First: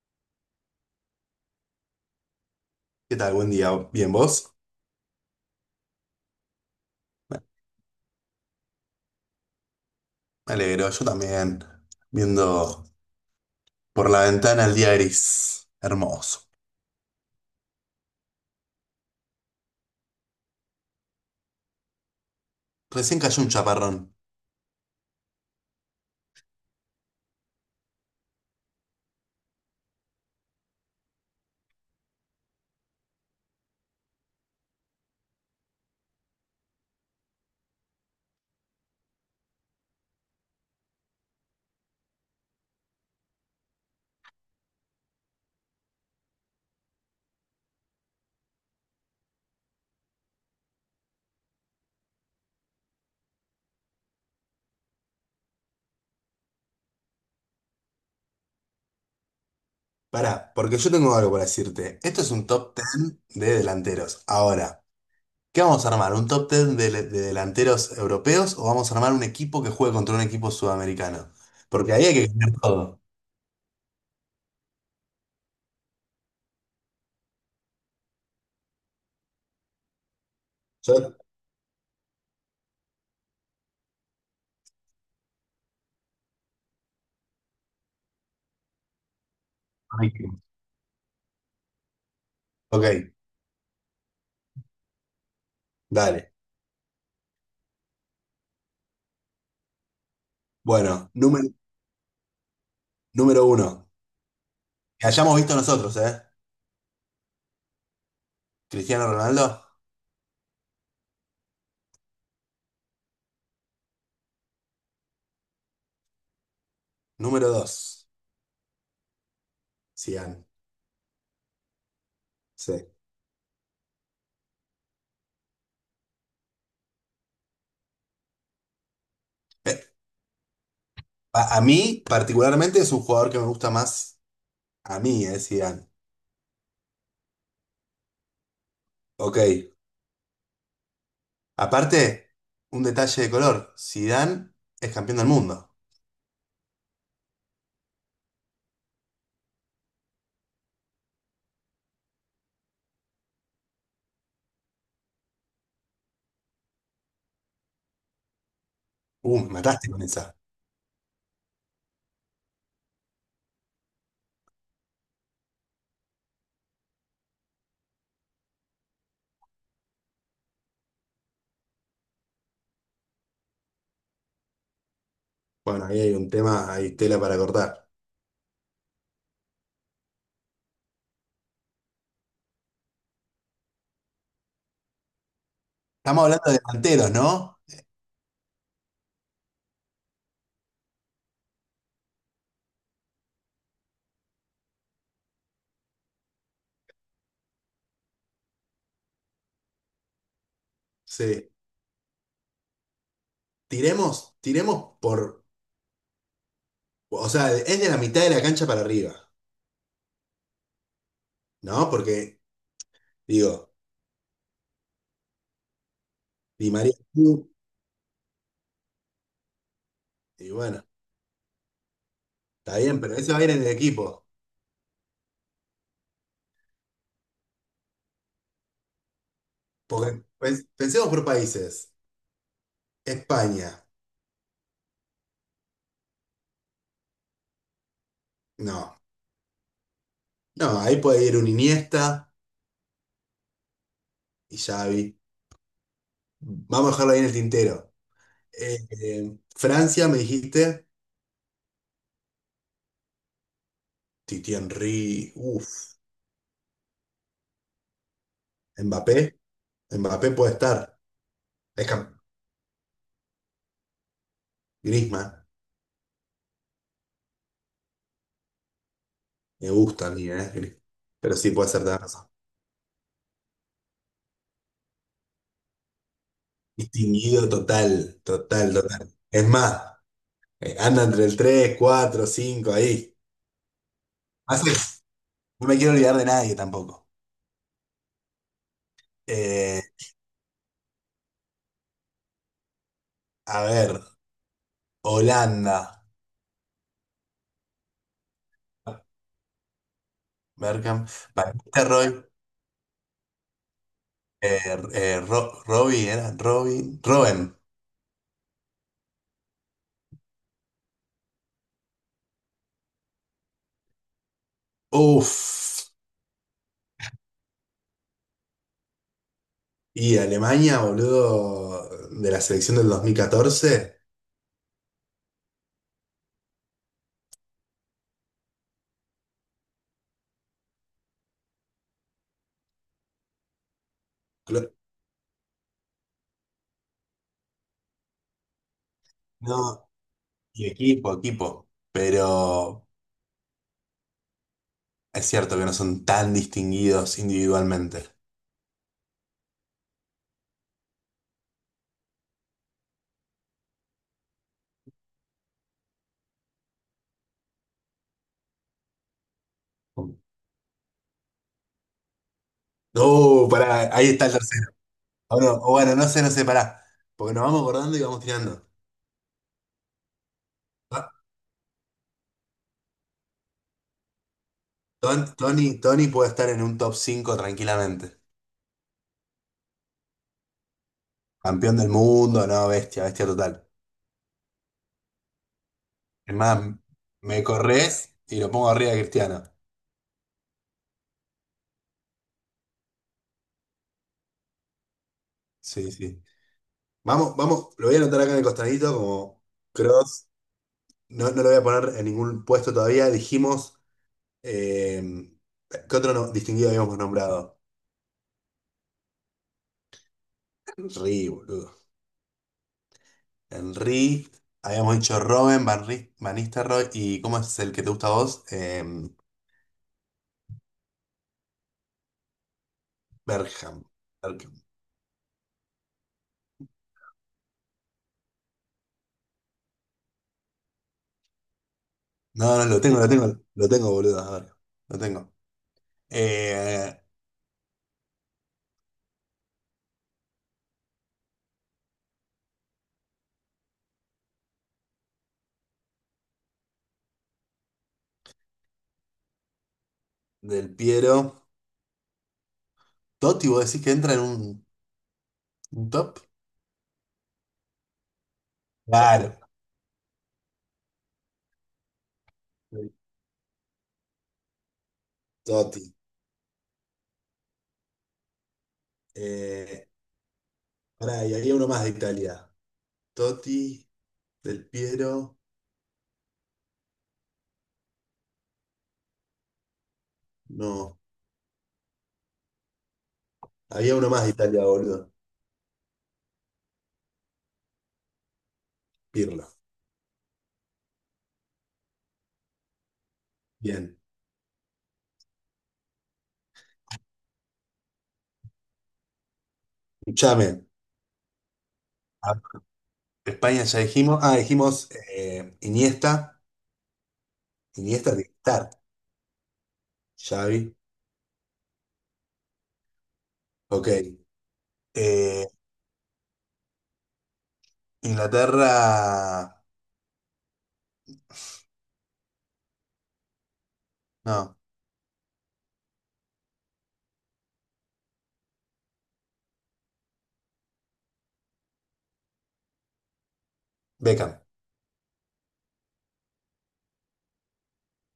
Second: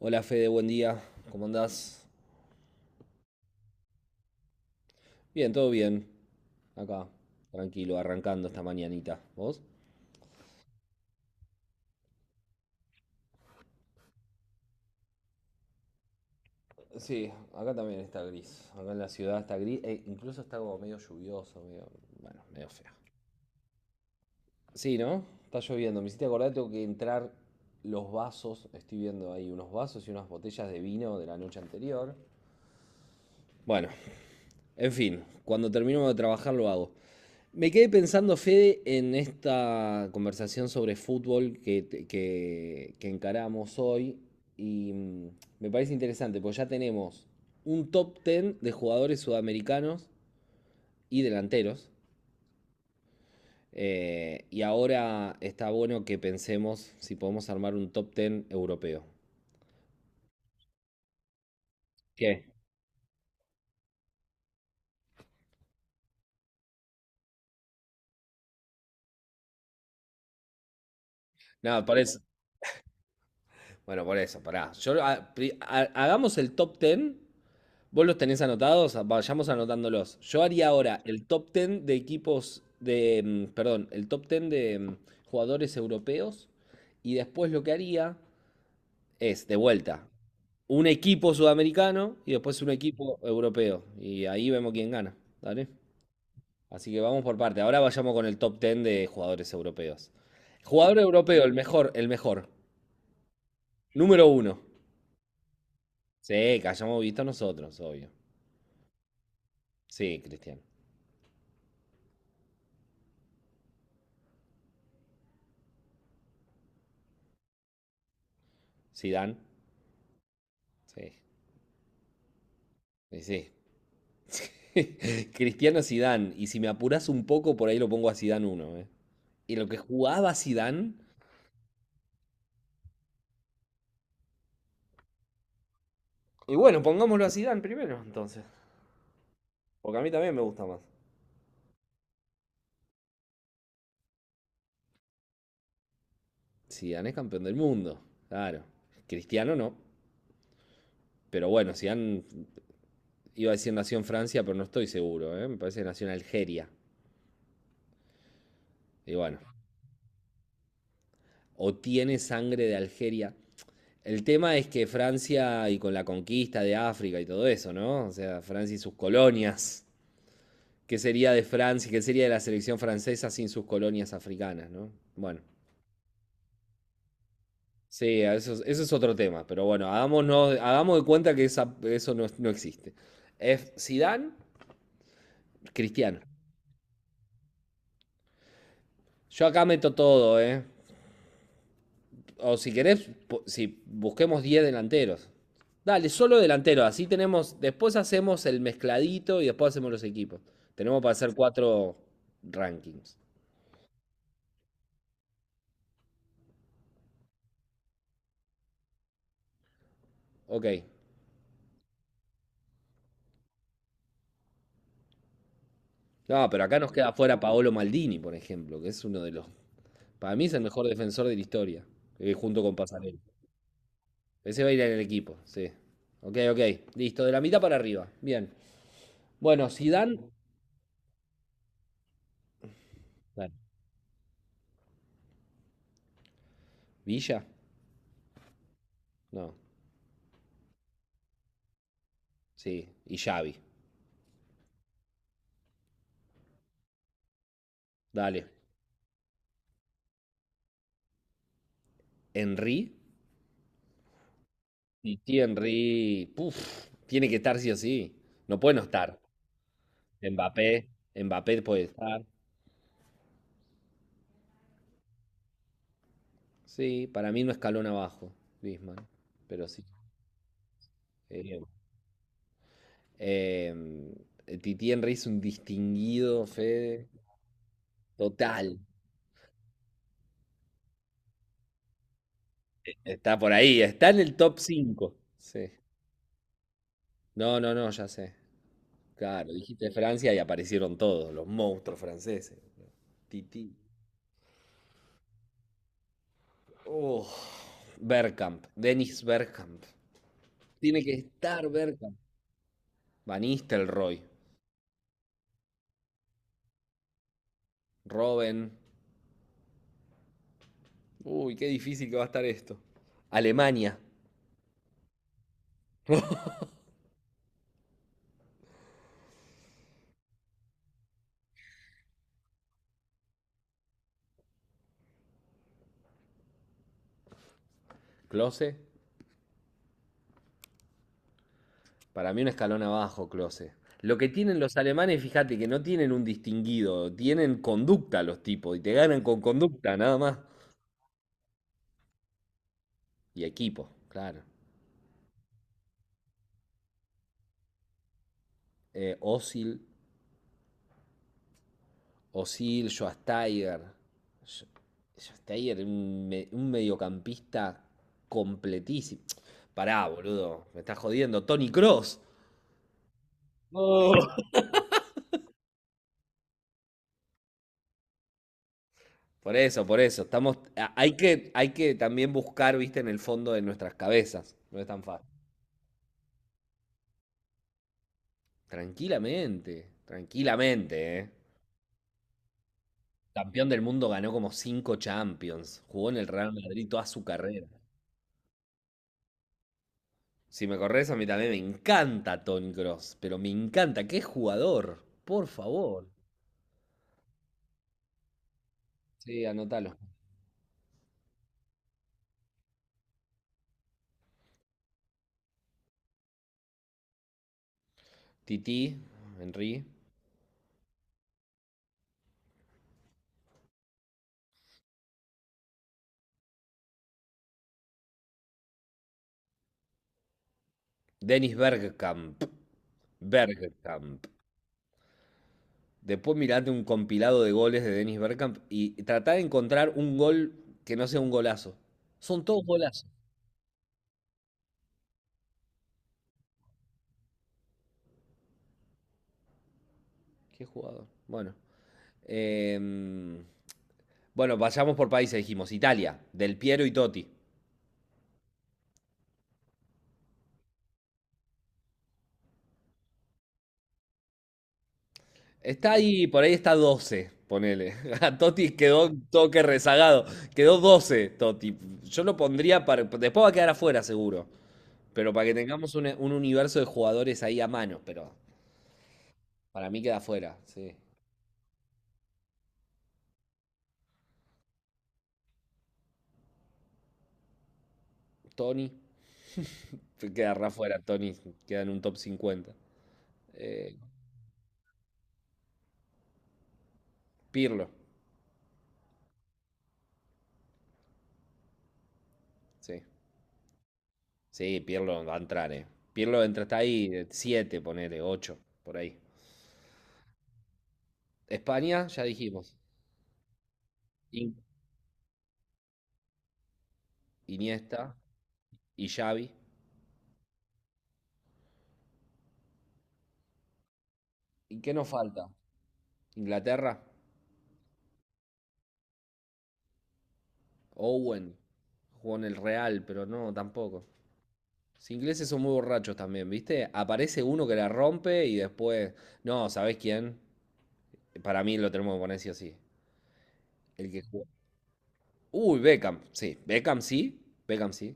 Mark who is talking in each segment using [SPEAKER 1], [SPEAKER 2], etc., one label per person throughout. [SPEAKER 1] Hola Fede, buen día. ¿Cómo andás?
[SPEAKER 2] ¿Qué tal? Buen día. ¿Bien vos?
[SPEAKER 1] Bien, todo bien. Acá,
[SPEAKER 2] Me
[SPEAKER 1] tranquilo, arrancando esta mañanita. ¿Vos?
[SPEAKER 2] alegro, yo también. Viendo por la ventana el día gris. Hermoso.
[SPEAKER 1] Sí, acá también está gris. Acá en la ciudad está gris e incluso está como medio lluvioso, medio, bueno, medio feo.
[SPEAKER 2] Recién cayó un chaparrón.
[SPEAKER 1] Sí, ¿no? Está lloviendo. Me hiciste acordar, tengo que entrar los vasos. Estoy viendo ahí unos vasos y unas botellas de vino de la noche anterior. Bueno, en fin, cuando termino de trabajar lo hago. Me quedé pensando, Fede, en esta conversación sobre fútbol que encaramos hoy y me parece interesante, porque ya tenemos un top 10 de jugadores sudamericanos y delanteros. Y ahora está bueno que pensemos si podemos armar un top 10 europeo.
[SPEAKER 2] Pará, porque yo tengo algo para decirte. Esto es
[SPEAKER 1] ¿Qué?
[SPEAKER 2] un top 10 de delanteros. Ahora, ¿qué vamos a armar? ¿Un top 10 de delanteros europeos o vamos a armar un equipo que juegue contra un equipo sudamericano?
[SPEAKER 1] No,
[SPEAKER 2] Porque
[SPEAKER 1] por
[SPEAKER 2] ahí hay
[SPEAKER 1] eso.
[SPEAKER 2] que ganar todo.
[SPEAKER 1] Bueno, por eso, pará. Yo, hagamos el top 10. ¿Vos los tenés anotados? Vayamos anotándolos. Yo haría ahora
[SPEAKER 2] Yo-
[SPEAKER 1] el top 10 de equipos de, perdón, el top 10 de jugadores europeos y después lo que haría es, de vuelta, un equipo sudamericano y después un
[SPEAKER 2] Ok,
[SPEAKER 1] equipo europeo y ahí vemos quién gana, vale.
[SPEAKER 2] dale.
[SPEAKER 1] Así que vamos por parte. Ahora vayamos con el top 10 de jugadores europeos. Jugador
[SPEAKER 2] Bueno,
[SPEAKER 1] europeo, el mejor, el mejor.
[SPEAKER 2] número uno.
[SPEAKER 1] Número uno.
[SPEAKER 2] Que hayamos visto nosotros, ¿eh?
[SPEAKER 1] Sí, que hayamos visto nosotros, obvio.
[SPEAKER 2] Cristiano Ronaldo.
[SPEAKER 1] Sí, Cristiano.
[SPEAKER 2] Número dos.
[SPEAKER 1] Zidane.
[SPEAKER 2] Sian,
[SPEAKER 1] Sí.
[SPEAKER 2] sí.
[SPEAKER 1] Y sí. Cristiano, Zidane. Y si me apuras un poco, por ahí lo pongo a Zidane uno, ¿eh? Y lo que
[SPEAKER 2] Eh,
[SPEAKER 1] jugaba Zidane.
[SPEAKER 2] a mí, particularmente, es un jugador que me gusta más a mí, Zidane.
[SPEAKER 1] Y bueno, pongámoslo a Zidane primero, entonces.
[SPEAKER 2] Ok.
[SPEAKER 1] Porque a mí también me gusta más.
[SPEAKER 2] Aparte, un detalle de color. Zidane es campeón del mundo.
[SPEAKER 1] Zidane es campeón del mundo. Claro. Cristiano no. Pero bueno, Zidane, iba a decir nació en Francia, pero no estoy seguro, ¿eh? Me parece que nació en Algeria. Y bueno,
[SPEAKER 2] Me mataste con esa.
[SPEAKER 1] o tiene sangre de Algeria. El tema es que Francia y con la conquista de África y todo eso, ¿no? O sea, Francia y sus colonias. Qué sería de Francia, qué sería de la selección francesa sin sus colonias africanas, ¿no? Bueno,
[SPEAKER 2] Bueno, ahí hay un tema, hay tela para cortar.
[SPEAKER 1] sí, eso, eso es otro tema, pero bueno, hagamos de cuenta que eso no, no existe. Es Zidane, Cristiano.
[SPEAKER 2] Estamos hablando de delanteros, ¿no?
[SPEAKER 1] Yo acá meto todo, ¿eh? O si querés, si busquemos 10 delanteros. Dale, solo delanteros, así tenemos, después hacemos el mezcladito y después hacemos los equipos. Tenemos para hacer
[SPEAKER 2] Sí.
[SPEAKER 1] cuatro rankings.
[SPEAKER 2] Tiremos por. O sea, es de la mitad de la cancha para arriba,
[SPEAKER 1] Ok.
[SPEAKER 2] ¿no? Porque, digo,
[SPEAKER 1] No, pero
[SPEAKER 2] Di
[SPEAKER 1] acá nos
[SPEAKER 2] María.
[SPEAKER 1] queda fuera Paolo Maldini, por ejemplo, que es uno de los. Para mí
[SPEAKER 2] Y
[SPEAKER 1] es el mejor
[SPEAKER 2] bueno,
[SPEAKER 1] defensor de la historia, junto con
[SPEAKER 2] está bien, pero
[SPEAKER 1] Pasarela.
[SPEAKER 2] ese va a ir en el equipo.
[SPEAKER 1] Ese va a ir en el equipo, sí. Ok, ok. Listo, de la mitad para arriba. Bien. Bueno, Zidane.
[SPEAKER 2] Porque pensemos por países.
[SPEAKER 1] Dale.
[SPEAKER 2] España.
[SPEAKER 1] Villa.
[SPEAKER 2] No.
[SPEAKER 1] No.
[SPEAKER 2] No, ahí puede ir un Iniesta
[SPEAKER 1] Sí. Y Xavi.
[SPEAKER 2] y Xavi. Mm. Vamos a dejarlo ahí en el tintero.
[SPEAKER 1] Dale.
[SPEAKER 2] Francia, me dijiste.
[SPEAKER 1] Henry.
[SPEAKER 2] Titi Henry.
[SPEAKER 1] Titi
[SPEAKER 2] Uf.
[SPEAKER 1] Henry. Puf. Tiene que estar sí o sí. No puede no
[SPEAKER 2] Mbappé.
[SPEAKER 1] estar.
[SPEAKER 2] Mbappé puede estar.
[SPEAKER 1] Mbappé. Mbappé puede
[SPEAKER 2] Es cam-
[SPEAKER 1] estar.
[SPEAKER 2] Griezmann.
[SPEAKER 1] Sí, para mí no escalón abajo, Griezmann. Pero
[SPEAKER 2] Me
[SPEAKER 1] sí.
[SPEAKER 2] gusta a mí, Pero sí
[SPEAKER 1] eh,
[SPEAKER 2] puede ser de razón.
[SPEAKER 1] Titi Henry es un distinguido, Fede.
[SPEAKER 2] Distinguido total.
[SPEAKER 1] Total.
[SPEAKER 2] Total, total. Es más, anda entre el 3, 4, 5 ahí.
[SPEAKER 1] Está por ahí, está en el top
[SPEAKER 2] Más es,
[SPEAKER 1] 5.
[SPEAKER 2] no
[SPEAKER 1] Sí.
[SPEAKER 2] me quiero olvidar de nadie tampoco.
[SPEAKER 1] No, no, no, ya sé. Claro,
[SPEAKER 2] Eh,
[SPEAKER 1] dijiste Francia y aparecieron todos, los monstruos franceses.
[SPEAKER 2] a
[SPEAKER 1] Titi.
[SPEAKER 2] ver, Holanda.
[SPEAKER 1] Oh, Bergkamp, Dennis Bergkamp.
[SPEAKER 2] Berkham.
[SPEAKER 1] Tiene que estar
[SPEAKER 2] Batista Roy.
[SPEAKER 1] Bergkamp. Van Nistelrooy.
[SPEAKER 2] eh, Robin, ¿era? Robin. Robben.
[SPEAKER 1] Robben. Uy, qué difícil que va a estar esto. Alemania,
[SPEAKER 2] Uf. Y Alemania, boludo, de la selección del 2014.
[SPEAKER 1] Klose. Para mí un escalón abajo, Klose. Lo que tienen
[SPEAKER 2] Clo-
[SPEAKER 1] los alemanes, fíjate que no tienen un distinguido, tienen conducta los tipos y te ganan con
[SPEAKER 2] No,
[SPEAKER 1] conducta, nada más.
[SPEAKER 2] y equipo, equipo. Pero
[SPEAKER 1] Y equipo, claro.
[SPEAKER 2] es cierto que no son tan distinguidos individualmente.
[SPEAKER 1] Osil, Osil, Schwasteiger. Sch- un, un mediocampista completísimo. Pará, boludo, me estás jodiendo. Tony Cross.
[SPEAKER 2] No, pará, ahí está el tercero. O, no, o bueno, no sé, no sé, pará. Porque nos vamos acordando y vamos tirando.
[SPEAKER 1] Por eso, por eso. Estamos,
[SPEAKER 2] Ah,
[SPEAKER 1] hay que también buscar, viste, en el fondo de nuestras cabezas. No es tan fácil.
[SPEAKER 2] Tony puede estar en un top 5 tranquilamente.
[SPEAKER 1] Tranquilamente, tranquilamente, ¿eh?
[SPEAKER 2] Campeón del mundo, no, bestia, bestia total.
[SPEAKER 1] Campeón del mundo, ganó como 5 Champions. Jugó en el
[SPEAKER 2] Es
[SPEAKER 1] Real
[SPEAKER 2] más,
[SPEAKER 1] Madrid toda su
[SPEAKER 2] me
[SPEAKER 1] carrera.
[SPEAKER 2] corres y lo pongo arriba de Cristiano.
[SPEAKER 1] Si me corres, a mí también me encanta Tony Cross, pero me encanta. ¡Qué jugador! Por
[SPEAKER 2] Sí,
[SPEAKER 1] favor.
[SPEAKER 2] sí. Vamos, vamos, lo voy a anotar acá en el costadito como
[SPEAKER 1] Sí, anótalo.
[SPEAKER 2] cross. No, no lo voy a poner en ningún puesto todavía. Dijimos, eh, ¿qué otro distinguido habíamos nombrado?
[SPEAKER 1] Titi, Henry.
[SPEAKER 2] Henry, boludo. Henry, habíamos dicho Robben, Van Nistelrooy y ¿cómo es el que te gusta a vos?
[SPEAKER 1] Dennis Bergkamp.
[SPEAKER 2] Bergkamp.
[SPEAKER 1] Bergkamp.
[SPEAKER 2] Bergkamp.
[SPEAKER 1] Después mirate un compilado de goles de Dennis Bergkamp y tratá de encontrar un gol que no sea un golazo. Son
[SPEAKER 2] No,
[SPEAKER 1] todos
[SPEAKER 2] no, lo tengo,
[SPEAKER 1] golazos.
[SPEAKER 2] lo tengo, lo tengo, boludo. A ver, lo tengo. Eh,
[SPEAKER 1] Qué jugador. Bueno. Em, bueno, vayamos por países, dijimos. Italia, Del Piero y Totti.
[SPEAKER 2] del Piero. Totti, vos decís que entra en un ¿Un
[SPEAKER 1] Está
[SPEAKER 2] top?
[SPEAKER 1] ahí, por ahí está doce, ponele. A Totti quedó un
[SPEAKER 2] Claro,
[SPEAKER 1] toque rezagado. Quedó 12 Totti. Yo lo pondría para. Después va a quedar afuera, seguro. Pero para que
[SPEAKER 2] Totti.
[SPEAKER 1] tengamos un universo de jugadores ahí a mano. Pero
[SPEAKER 2] Eh,
[SPEAKER 1] para mí queda afuera, sí.
[SPEAKER 2] pará, y había uno más de Italia. Totti, Del Piero.
[SPEAKER 1] Tony. Quedará
[SPEAKER 2] No,
[SPEAKER 1] afuera, Tony. Queda en un top cincuenta. Eh,
[SPEAKER 2] había uno más de Italia, boludo.
[SPEAKER 1] Pirlo,
[SPEAKER 2] Pirlo.
[SPEAKER 1] sí.
[SPEAKER 2] Bien.
[SPEAKER 1] Sí, Pirlo va a entrar, eh. Pirlo entra, está ahí, 7 ponele, 8 por ahí.
[SPEAKER 2] Escuchame.
[SPEAKER 1] España, ya
[SPEAKER 2] a-
[SPEAKER 1] dijimos.
[SPEAKER 2] España ya dijimos. Ah,
[SPEAKER 1] In-
[SPEAKER 2] dijimos Iniesta. Iniesta
[SPEAKER 1] Iniesta
[SPEAKER 2] de estar.
[SPEAKER 1] y Xavi.
[SPEAKER 2] Xavi. Ok.
[SPEAKER 1] ¿Y qué nos
[SPEAKER 2] Eh,
[SPEAKER 1] falta? ¿Inglaterra?
[SPEAKER 2] Inglaterra.
[SPEAKER 1] Owen. Jugó en el Real, pero no, tampoco.
[SPEAKER 2] No,
[SPEAKER 1] Los ingleses son muy borrachos también, ¿viste? Aparece uno que la rompe y después. No, ¿sabés quién? Para mí lo tenemos que poner sí o sí. El que
[SPEAKER 2] Beckham.
[SPEAKER 1] jugó. Uy, Beckham, sí. Beckham sí. Beckham sí.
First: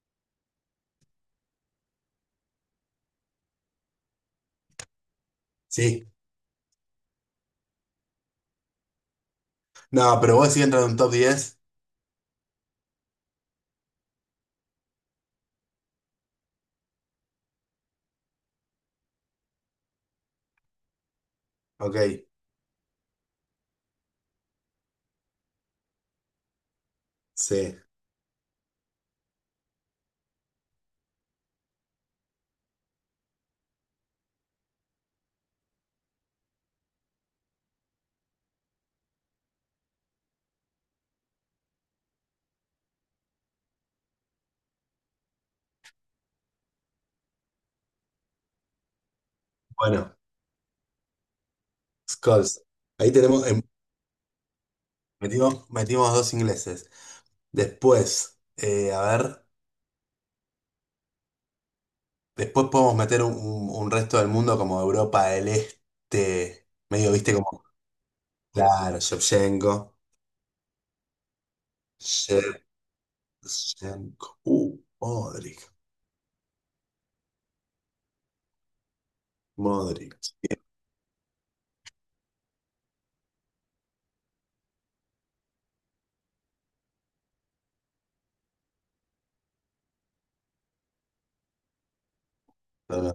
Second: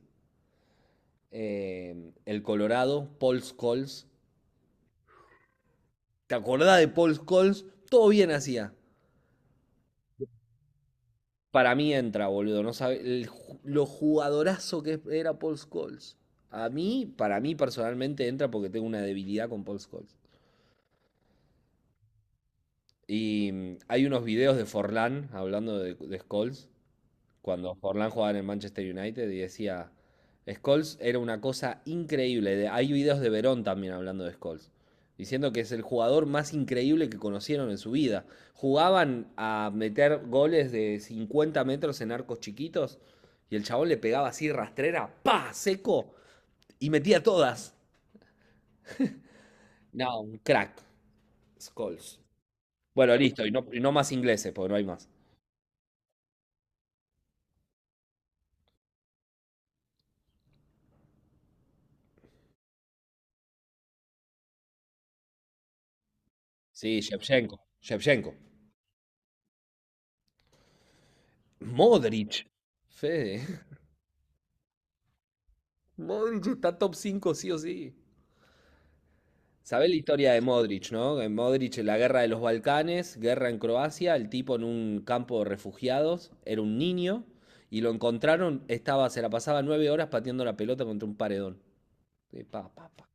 [SPEAKER 1] El Colorado, Paul Scholes.
[SPEAKER 2] Sí.
[SPEAKER 1] ¿Te acordás de Paul Scholes? Todo bien hacía.
[SPEAKER 2] No, pero vos sí entras en un top diez.
[SPEAKER 1] Para mí entra, boludo. No sabe el lo jugadorazo que era Paul Scholes. A mí, para mí personalmente entra porque tengo una debilidad con Paul Scholes.
[SPEAKER 2] Ok.
[SPEAKER 1] Y hay unos videos de Forlán hablando de Scholes cuando
[SPEAKER 2] Sí.
[SPEAKER 1] Forlán jugaba en el Manchester United y decía, Scholes era una cosa increíble. Hay videos de Verón también hablando de Scholes, diciendo que es el jugador más increíble que conocieron en su vida. Jugaban a meter goles de 50 metros en arcos chiquitos y el chabón le pegaba así rastrera, pa, seco, y metía todas.
[SPEAKER 2] Bueno,
[SPEAKER 1] No, un crack, Scholes.
[SPEAKER 2] Scholes. Ahí
[SPEAKER 1] Bueno, listo,
[SPEAKER 2] tenemos.
[SPEAKER 1] y no más ingleses, porque no hay más.
[SPEAKER 2] Metimos, metimos dos ingleses. Después, a ver, después podemos meter un resto del mundo como Europa del Este,
[SPEAKER 1] Sí,
[SPEAKER 2] medio, viste,
[SPEAKER 1] Shevchenko,
[SPEAKER 2] como,
[SPEAKER 1] Shevchenko.
[SPEAKER 2] claro,
[SPEAKER 1] Modric. Fede.
[SPEAKER 2] Shevchenko,
[SPEAKER 1] Modric está top 5 sí o sí. ¿Sabés la
[SPEAKER 2] Modric.
[SPEAKER 1] historia de Modric, no? En Modric, en la guerra de los Balcanes, guerra en Croacia, el tipo en un campo de refugiados, era un niño, y lo encontraron, estaba, se la pasaba 9 horas pateando la pelota contra un paredón. Pa, pa, pa.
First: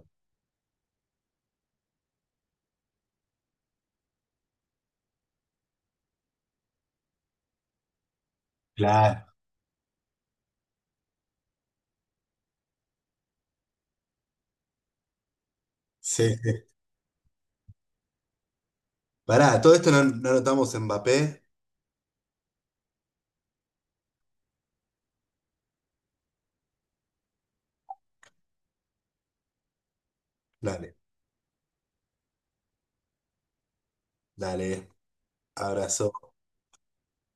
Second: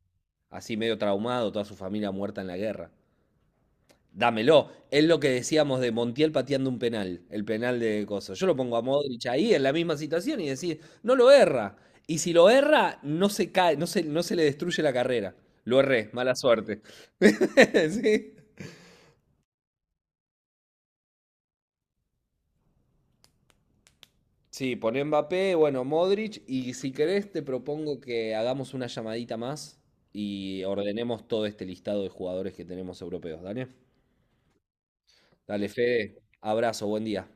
[SPEAKER 1] Así medio traumado, toda su familia muerta en la guerra. Dámelo. Es lo que decíamos de Montiel pateando un penal, el penal de Coso. Yo lo pongo a Modric
[SPEAKER 2] Claro,
[SPEAKER 1] ahí en la misma situación y decir, no lo erra. Y si lo erra, no se cae, no se, no se le destruye la carrera. Lo erré, mala
[SPEAKER 2] sí. sí.
[SPEAKER 1] suerte. Sí.
[SPEAKER 2] Pará, todo esto no, no notamos Mbappé.
[SPEAKER 1] Sí, poné Mbappé, bueno, Modric, y si querés te propongo que hagamos una llamadita más y
[SPEAKER 2] Dale,
[SPEAKER 1] ordenemos todo este listado de jugadores que tenemos europeos. Dale,
[SPEAKER 2] dale,
[SPEAKER 1] dale,
[SPEAKER 2] abrazo.
[SPEAKER 1] Fede, abrazo, buen día.